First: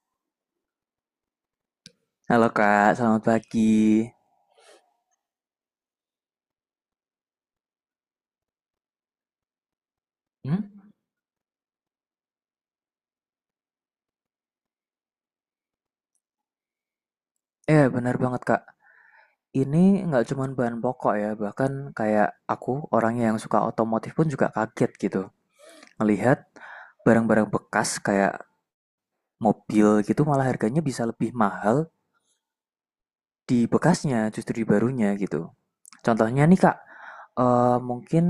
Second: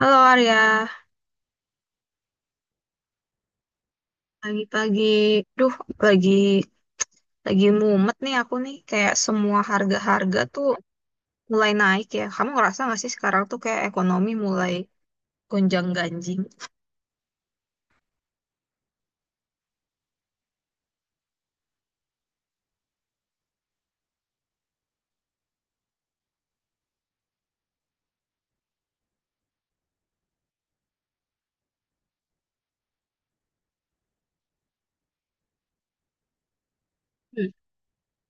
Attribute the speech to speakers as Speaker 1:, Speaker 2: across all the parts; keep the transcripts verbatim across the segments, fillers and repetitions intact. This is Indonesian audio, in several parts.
Speaker 1: Halo Arya,
Speaker 2: Halo Kak, selamat pagi.
Speaker 1: pagi-pagi, duh lagi lagi mumet nih aku nih kayak semua harga-harga
Speaker 2: Hmm?
Speaker 1: tuh mulai naik ya. Kamu ngerasa gak sih sekarang tuh kayak ekonomi mulai gonjang-ganjing?
Speaker 2: Eh, benar banget Kak. Ini nggak cuman bahan pokok ya, bahkan kayak aku orangnya yang suka otomotif pun juga kaget gitu. Melihat barang-barang bekas kayak mobil gitu malah harganya bisa lebih mahal di bekasnya justru di barunya gitu. Contohnya nih Kak,
Speaker 1: Hmm,
Speaker 2: eh, mungkin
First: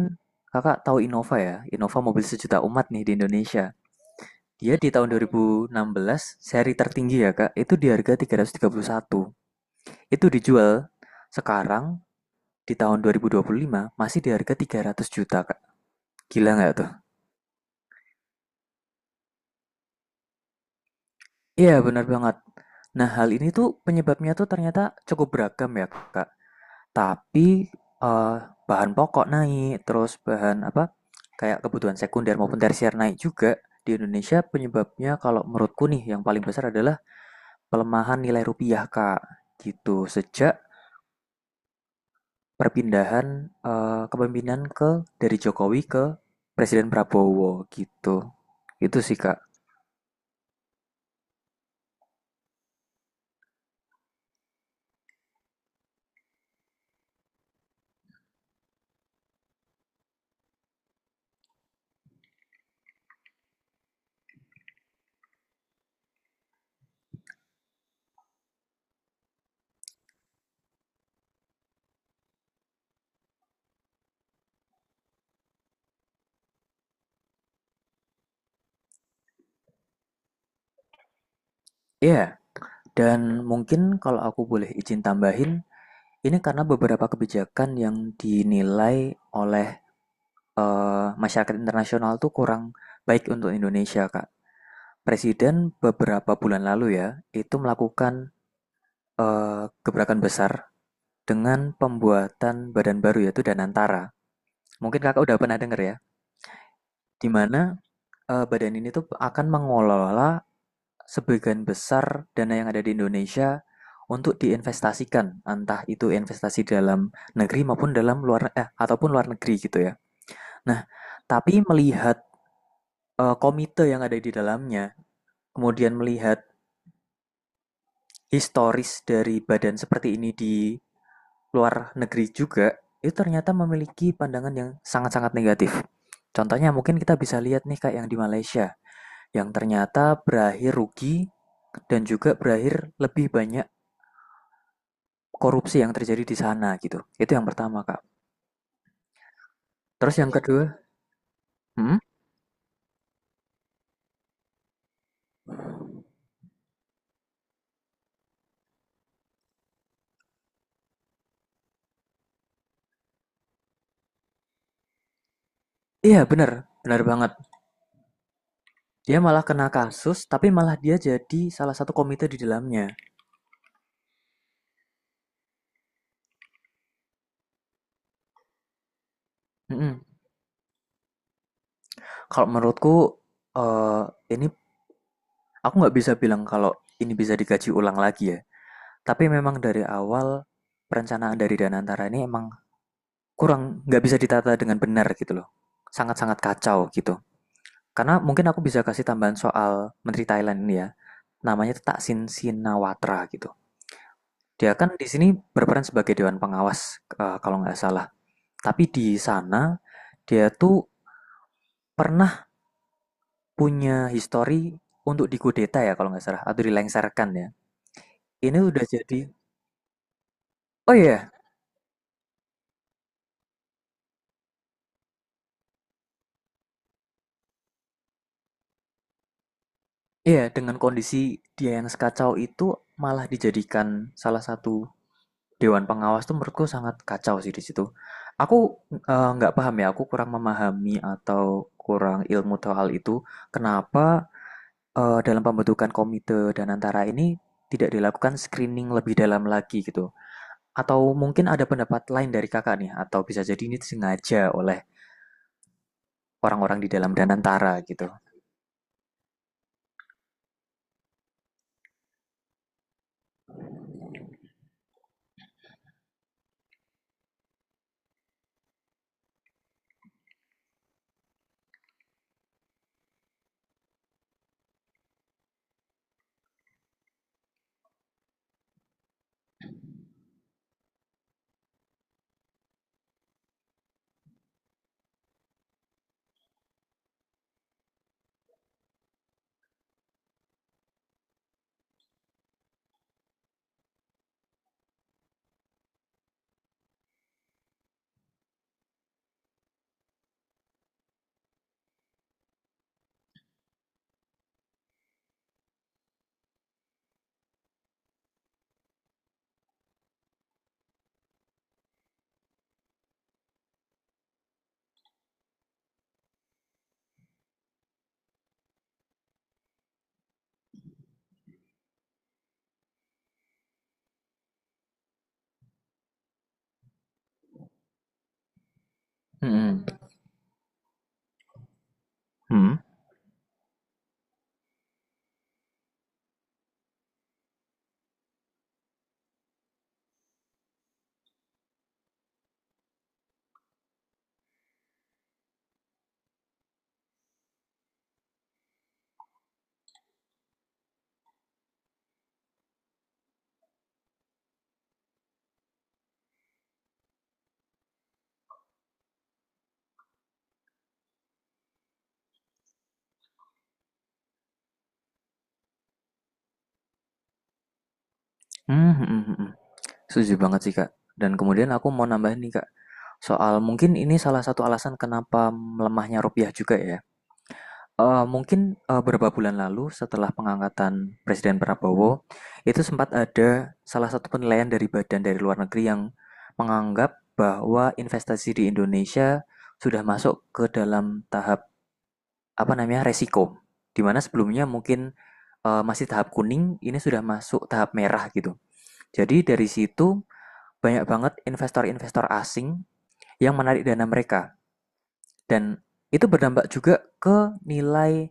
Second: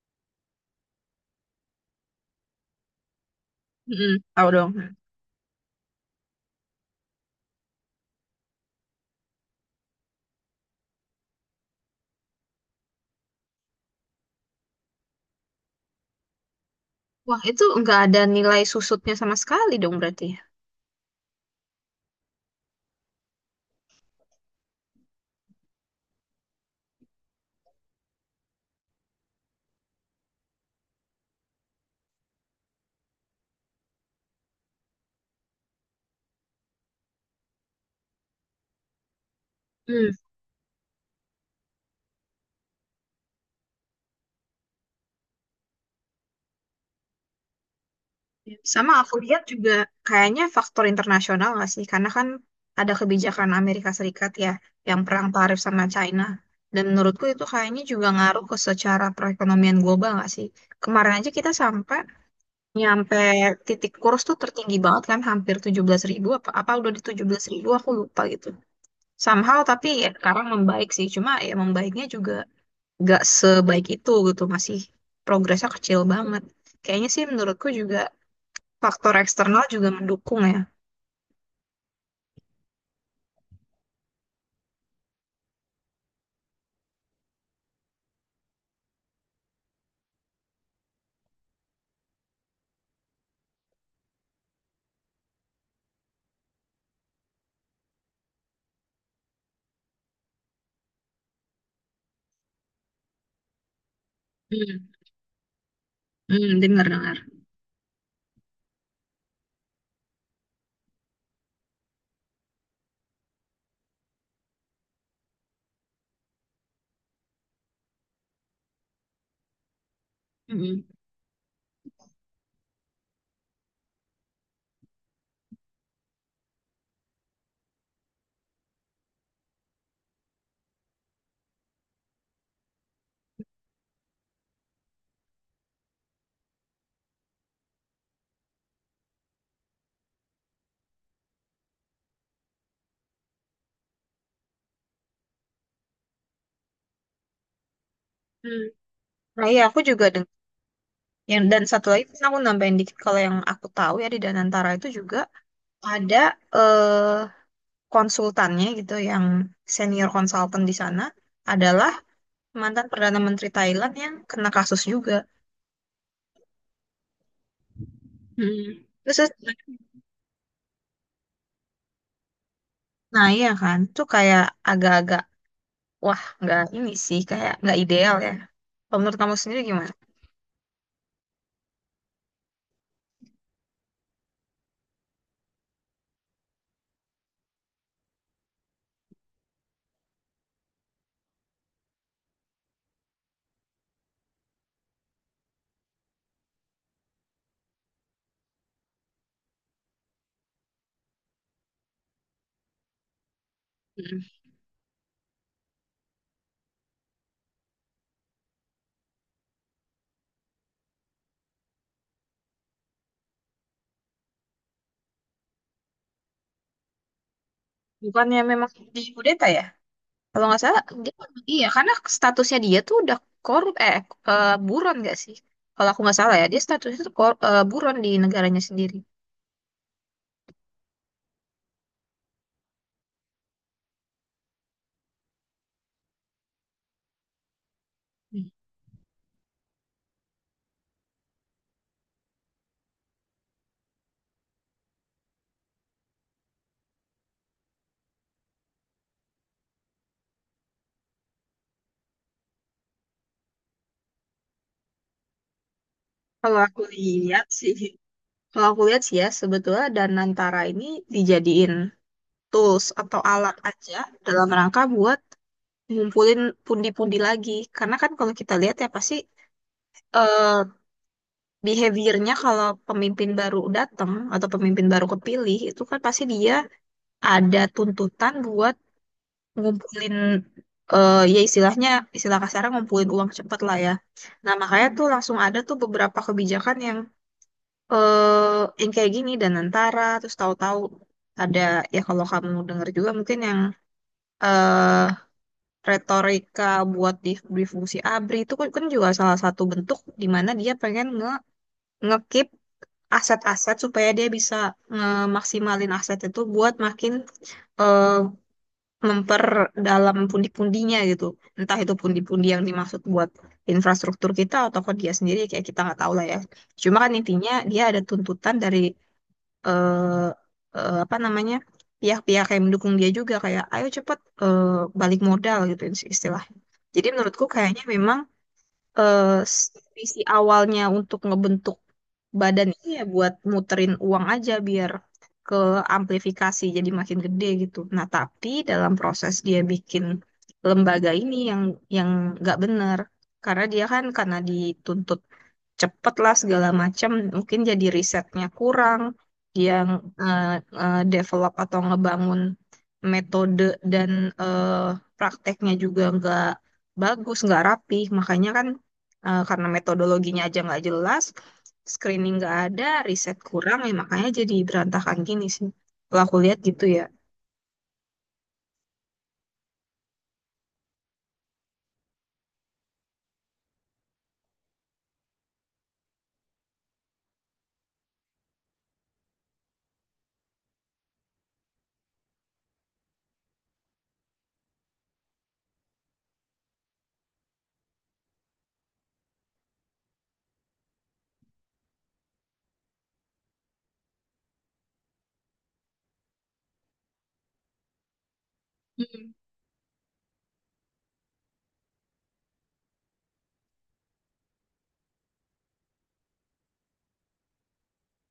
Speaker 2: Kakak tahu Innova ya, Innova mobil sejuta umat nih di Indonesia.
Speaker 1: mm-mm, tahu dong.
Speaker 2: Dia di tahun dua ribu enam belas seri tertinggi ya Kak, itu di harga tiga tiga ratus tiga puluh satu. Itu dijual sekarang di tahun dua ribu dua puluh lima masih di harga tiga ratus juta, Kak. Gila nggak tuh?
Speaker 1: Wah itu nggak ada nilai susutnya sama sekali dong berarti.
Speaker 2: Iya, benar banget. Nah, hal ini tuh penyebabnya tuh ternyata cukup beragam ya, Kak. Tapi eh, bahan pokok naik, terus bahan apa? Kayak kebutuhan sekunder maupun tersier naik juga. Di Indonesia penyebabnya kalau menurutku nih yang paling besar adalah pelemahan nilai rupiah, Kak. Gitu. Sejak perpindahan, eee, kepemimpinan ke dari Jokowi ke Presiden Prabowo gitu.
Speaker 1: Sama
Speaker 2: Itu
Speaker 1: aku
Speaker 2: sih, Kak.
Speaker 1: lihat juga kayaknya faktor internasional nggak sih? Karena kan ada kebijakan Amerika Serikat ya yang perang tarif sama China. Dan menurutku itu kayaknya juga ngaruh ke secara perekonomian global nggak sih? Kemarin aja kita sampai nyampe titik kurs tuh tertinggi banget kan hampir tujuh belas ribu apa apa udah di tujuh belas ribu aku lupa gitu. Somehow tapi ya sekarang membaik sih cuma ya membaiknya juga nggak sebaik itu gitu masih progresnya kecil banget. Kayaknya sih menurutku juga faktor eksternal juga mendukung ya.
Speaker 2: Iya, yeah. Dan mungkin kalau aku boleh izin tambahin, ini karena beberapa kebijakan yang dinilai oleh, eee, masyarakat internasional tuh kurang baik untuk Indonesia, Kak. Presiden beberapa bulan lalu ya, itu melakukan, eee, gebrakan besar dengan pembuatan badan baru yaitu Danantara.
Speaker 1: Hmm,
Speaker 2: Mungkin Kakak udah pernah dengar ya?
Speaker 1: hmm, dengar dengar.
Speaker 2: Di mana Eee, badan ini tuh akan mengelola sebagian besar dana yang ada di Indonesia untuk diinvestasikan, entah itu investasi dalam negeri maupun dalam luar eh, ataupun luar negeri gitu ya.
Speaker 1: Hmm,
Speaker 2: Nah, tapi melihat, eee, komite yang ada di dalamnya, kemudian melihat historis dari badan seperti ini di luar negeri juga, itu ternyata memiliki pandangan yang sangat-sangat negatif. Contohnya mungkin kita bisa lihat nih kayak yang di Malaysia, yang ternyata berakhir rugi dan juga berakhir lebih banyak korupsi yang terjadi di sana gitu. Itu yang pertama, Kak.
Speaker 1: hmm. Nah iya aku juga
Speaker 2: Terus yang,
Speaker 1: dengar.
Speaker 2: Iya, kedua,
Speaker 1: Yang, dan satu
Speaker 2: hmm?
Speaker 1: lagi kan aku nambahin dikit kalau yang aku tahu ya di Danantara itu juga ada eh, konsultannya gitu yang senior konsultan di sana adalah mantan Perdana Menteri Thailand yang kena kasus juga.
Speaker 2: Iya bener, bener banget.
Speaker 1: Hmm. Terus,
Speaker 2: Dia malah kena
Speaker 1: terus-
Speaker 2: kasus, tapi malah dia jadi salah satu komite di dalamnya.
Speaker 1: Nah iya kan, tuh kayak agak-agak, wah nggak ini sih, kayak nggak ideal ya. Kalau menurut kamu sendiri gimana?
Speaker 2: Mm-mm. Kalau menurutku, eh ini aku nggak bisa bilang kalau ini bisa dikaji ulang lagi ya. Tapi memang dari awal perencanaan dari Danantara ini emang kurang nggak bisa ditata dengan benar gitu loh. Sangat-sangat kacau gitu. Karena mungkin aku bisa kasih tambahan soal Menteri Thailand ini ya. Namanya tuh Thaksin Shinawatra gitu.
Speaker 1: Hmm.
Speaker 2: Dia kan di sini berperan sebagai dewan pengawas, eh, kalau nggak salah. Tapi di sana dia tuh pernah punya histori untuk dikudeta ya kalau nggak salah atau dilengsarkan ya.
Speaker 1: Bukannya
Speaker 2: Ini
Speaker 1: memang
Speaker 2: udah
Speaker 1: di
Speaker 2: jadi.
Speaker 1: kudeta ya? Kalau nggak salah,
Speaker 2: Oh iya,
Speaker 1: dia, kan,
Speaker 2: yeah,
Speaker 1: iya, karena statusnya dia tuh udah korup, eh, eh, buron nggak sih? Kalau aku nggak salah ya, dia statusnya tuh kor- eh, buron di negaranya sendiri.
Speaker 2: iya, yeah, dengan kondisi dia yang sekacau itu malah dijadikan salah satu Dewan Pengawas tuh menurutku sangat kacau sih di situ.
Speaker 1: Hmm.
Speaker 2: Aku eh, nggak uh, paham ya, aku kurang memahami atau kurang ilmu tahu hal itu. Kenapa eh, dalam pembentukan komite dan antara ini tidak dilakukan screening lebih dalam lagi gitu? Atau mungkin ada pendapat lain dari kakak nih? Atau bisa jadi ini disengaja oleh
Speaker 1: Kalau
Speaker 2: orang-orang
Speaker 1: aku
Speaker 2: di dalam dan
Speaker 1: lihat sih,
Speaker 2: antara gitu?
Speaker 1: kalau aku lihat sih ya, sebetulnya Danantara ini dijadiin tools atau alat aja dalam rangka buat ngumpulin pundi-pundi lagi. Karena kan kalau kita lihat ya pasti eh behaviornya kalau pemimpin baru datang atau pemimpin baru kepilih itu kan pasti dia ada tuntutan buat ngumpulin eh ya istilahnya istilah kasarnya ngumpulin uang cepet lah ya. Nah makanya tuh langsung ada tuh beberapa kebijakan yang eh yang kayak gini dan antara terus tahu-tahu ada ya kalau kamu dengar juga mungkin yang eh retorika buat di, di fungsi ABRI itu kan, kan juga salah satu bentuk di mana dia pengen nge ngekip aset-aset supaya dia bisa ngemaksimalin aset itu buat makin eh, memperdalam pundi-pundinya gitu. Entah itu pundi-pundi yang dimaksud buat infrastruktur kita atau ke dia sendiri kayak kita nggak tahu lah ya. Cuma kan intinya dia ada tuntutan dari eh, eh, apa namanya pihak-pihak yang mendukung dia juga kayak ayo cepet eh, balik modal gitu istilahnya. Jadi menurutku kayaknya memang eh,
Speaker 2: Hmm,
Speaker 1: visi awalnya untuk ngebentuk
Speaker 2: hmm,
Speaker 1: badannya ya buat muterin uang aja biar ke amplifikasi jadi makin gede gitu. Nah, tapi dalam proses dia bikin lembaga ini yang yang nggak benar karena dia kan karena dituntut cepet lah segala macam mungkin jadi risetnya kurang dia eh, eh, develop atau ngebangun metode dan eh, prakteknya juga nggak bagus nggak rapi makanya kan eh, karena metodologinya aja nggak jelas screening nggak ada riset kurang ya makanya jadi berantakan gini sih kalau aku lihat gitu ya.
Speaker 2: hmm, hmm, hmm, hmm, hmm. Setuju banget sih Kak. Dan kemudian aku mau nambahin nih Kak. Soal mungkin ini salah satu alasan kenapa melemahnya rupiah juga ya. Eee, mungkin, eee, beberapa bulan lalu setelah pengangkatan Presiden Prabowo, itu sempat ada salah satu penilaian dari badan dari luar negeri yang menganggap bahwa investasi di Indonesia sudah masuk ke dalam tahap, apa namanya, resiko. Di mana sebelumnya mungkin, eee, masih tahap kuning, ini sudah masuk tahap merah gitu.
Speaker 1: Mm-mm.
Speaker 2: Jadi dari situ banyak banget investor-investor asing yang menarik dana mereka dan itu berdampak juga ke nilai,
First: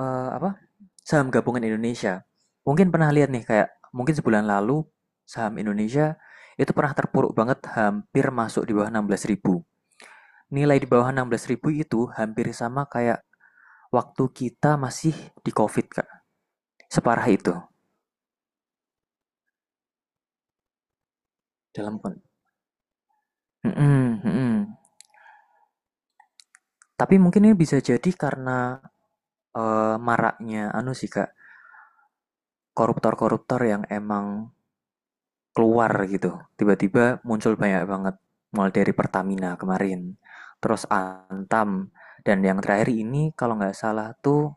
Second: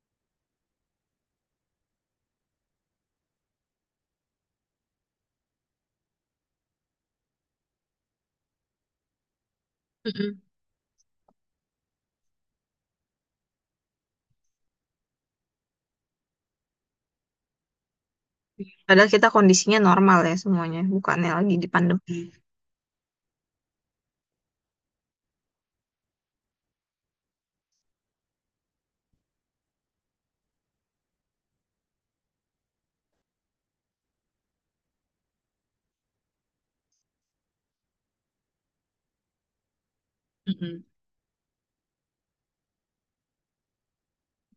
Speaker 2: eee, apa, saham gabungan Indonesia. Mungkin pernah lihat nih kayak mungkin sebulan lalu saham Indonesia itu pernah terpuruk banget hampir masuk di bawah enam belas ribu.
Speaker 1: Mm-mm.
Speaker 2: Nilai di bawah enam belas ribu itu hampir sama kayak waktu kita masih di COVID, Kak, separah itu
Speaker 1: Padahal kita kondisinya normal ya semuanya bukannya lagi di
Speaker 2: dalam
Speaker 1: pandemi.
Speaker 2: kon, mhm, mhm. Tapi mungkin ini bisa jadi karena, eee, maraknya anu sih, Kak, koruptor-koruptor yang emang keluar gitu. Tiba-tiba muncul banyak banget, mulai dari Pertamina kemarin,
Speaker 1: Mm-mm.
Speaker 2: terus Antam, dan yang terakhir ini kalau nggak salah tuh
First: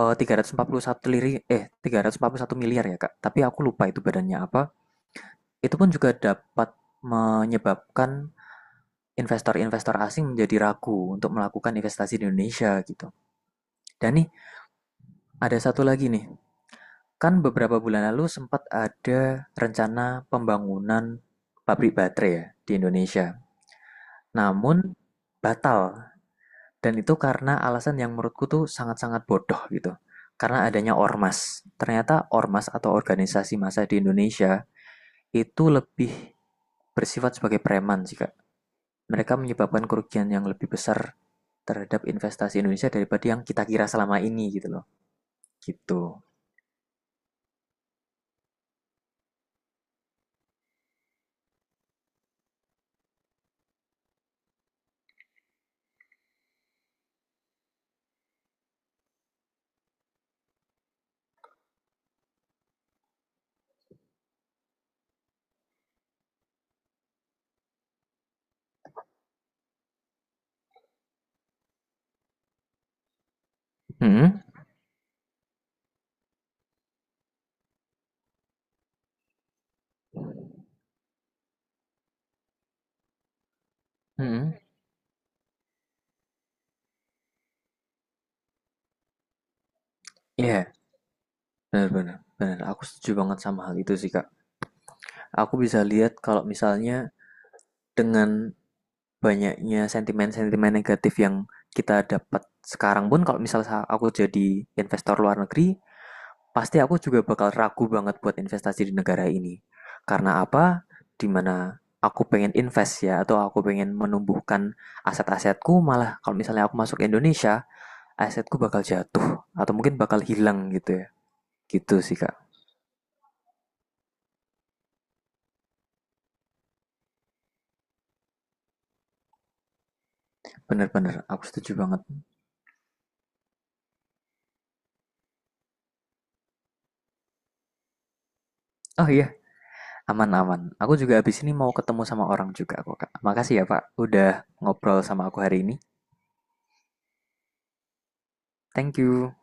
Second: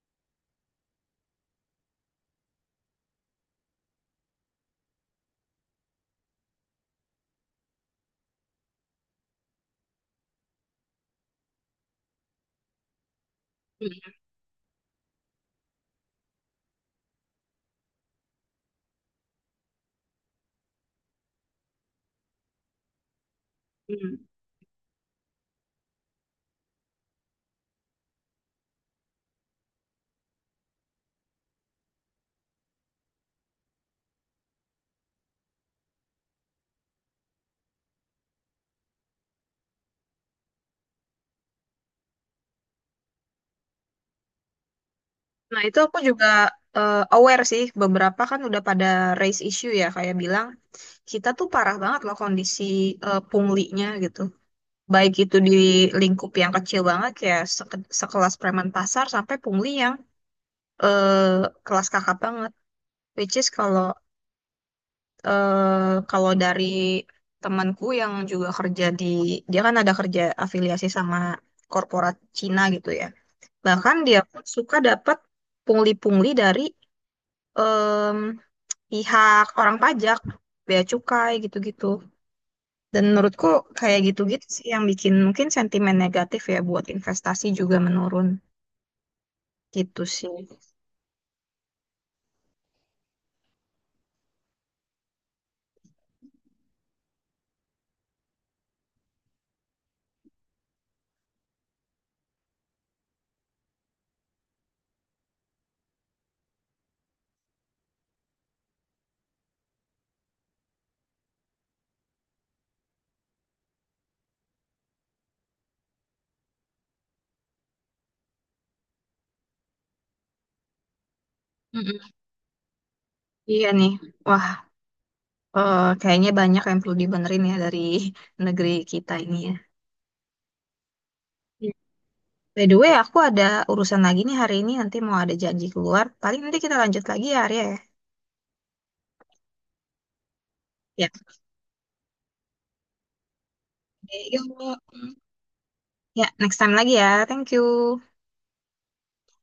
Speaker 2: eh, tiga ratus empat puluh satu liri, eh tiga ratus empat puluh satu miliar ya Kak, tapi aku lupa itu badannya apa. Itu pun juga dapat menyebabkan investor-investor asing menjadi ragu untuk melakukan investasi di Indonesia gitu. Dan nih ada satu lagi nih, kan beberapa bulan lalu sempat ada rencana pembangunan pabrik baterai ya di Indonesia.
Speaker 1: Mm-mm.
Speaker 2: Namun batal, dan itu karena alasan yang menurutku tuh sangat-sangat bodoh gitu. Karena adanya ormas. Ternyata ormas atau organisasi massa di Indonesia itu lebih bersifat sebagai preman sih Kak. Mereka menyebabkan kerugian yang lebih besar terhadap investasi Indonesia daripada yang kita kira selama ini gitu loh.
Speaker 1: Nah, itu aku
Speaker 2: Gitu.
Speaker 1: juga eh, aware sih, beberapa kan udah pada raise issue ya, kayak bilang, kita tuh parah banget loh kondisi eh, punglinya gitu. Baik itu di lingkup yang kecil banget, kayak seke- sekelas preman pasar, sampai pungli yang eh, kelas kakap banget. Which is kalau eh, kalau dari temanku yang juga kerja di, dia kan ada kerja afiliasi sama korporat Cina gitu ya. Bahkan dia
Speaker 2: Hmm?
Speaker 1: pun suka dapat pungli-pungli dari pihak orang pajak, bea cukai gitu-gitu. Dan menurutku kayak gitu-gitu
Speaker 2: Hmm?
Speaker 1: sih yang bikin mungkin sentimen negatif ya buat investasi juga menurun gitu sih.
Speaker 2: Iya, benar-benar. Benar, aku setuju banget sama hal itu sih Kak. Aku bisa lihat kalau misalnya dengan banyaknya sentimen-sentimen negatif yang kita dapat sekarang pun kalau misalnya aku jadi investor luar negeri, pasti aku juga bakal ragu banget buat investasi di negara ini. Karena apa? Dimana aku pengen invest ya, atau aku pengen menumbuhkan aset-asetku, malah kalau misalnya aku masuk Indonesia, asetku bakal jatuh, atau mungkin bakal hilang gitu ya. Gitu
Speaker 1: Mm-mm.
Speaker 2: sih, Kak.
Speaker 1: Iya nih, wah eh, kayaknya banyak yang perlu dibenerin ya dari negeri kita ini ya.
Speaker 2: Bener-bener, aku
Speaker 1: Iya.
Speaker 2: setuju banget.
Speaker 1: By the way, aku ada urusan lagi nih hari ini, nanti mau ada janji keluar. Paling nanti kita lanjut lagi ya, Arya ya.
Speaker 2: Oh iya, aman, aman. Aku
Speaker 1: Ya,
Speaker 2: juga habis ini mau ketemu sama orang juga kok, Kak. Makasih ya, Pak,
Speaker 1: oke,
Speaker 2: udah
Speaker 1: yuk.
Speaker 2: ngobrol sama aku hari ini.
Speaker 1: Ya, next time lagi ya. Thank you.
Speaker 2: Thank you.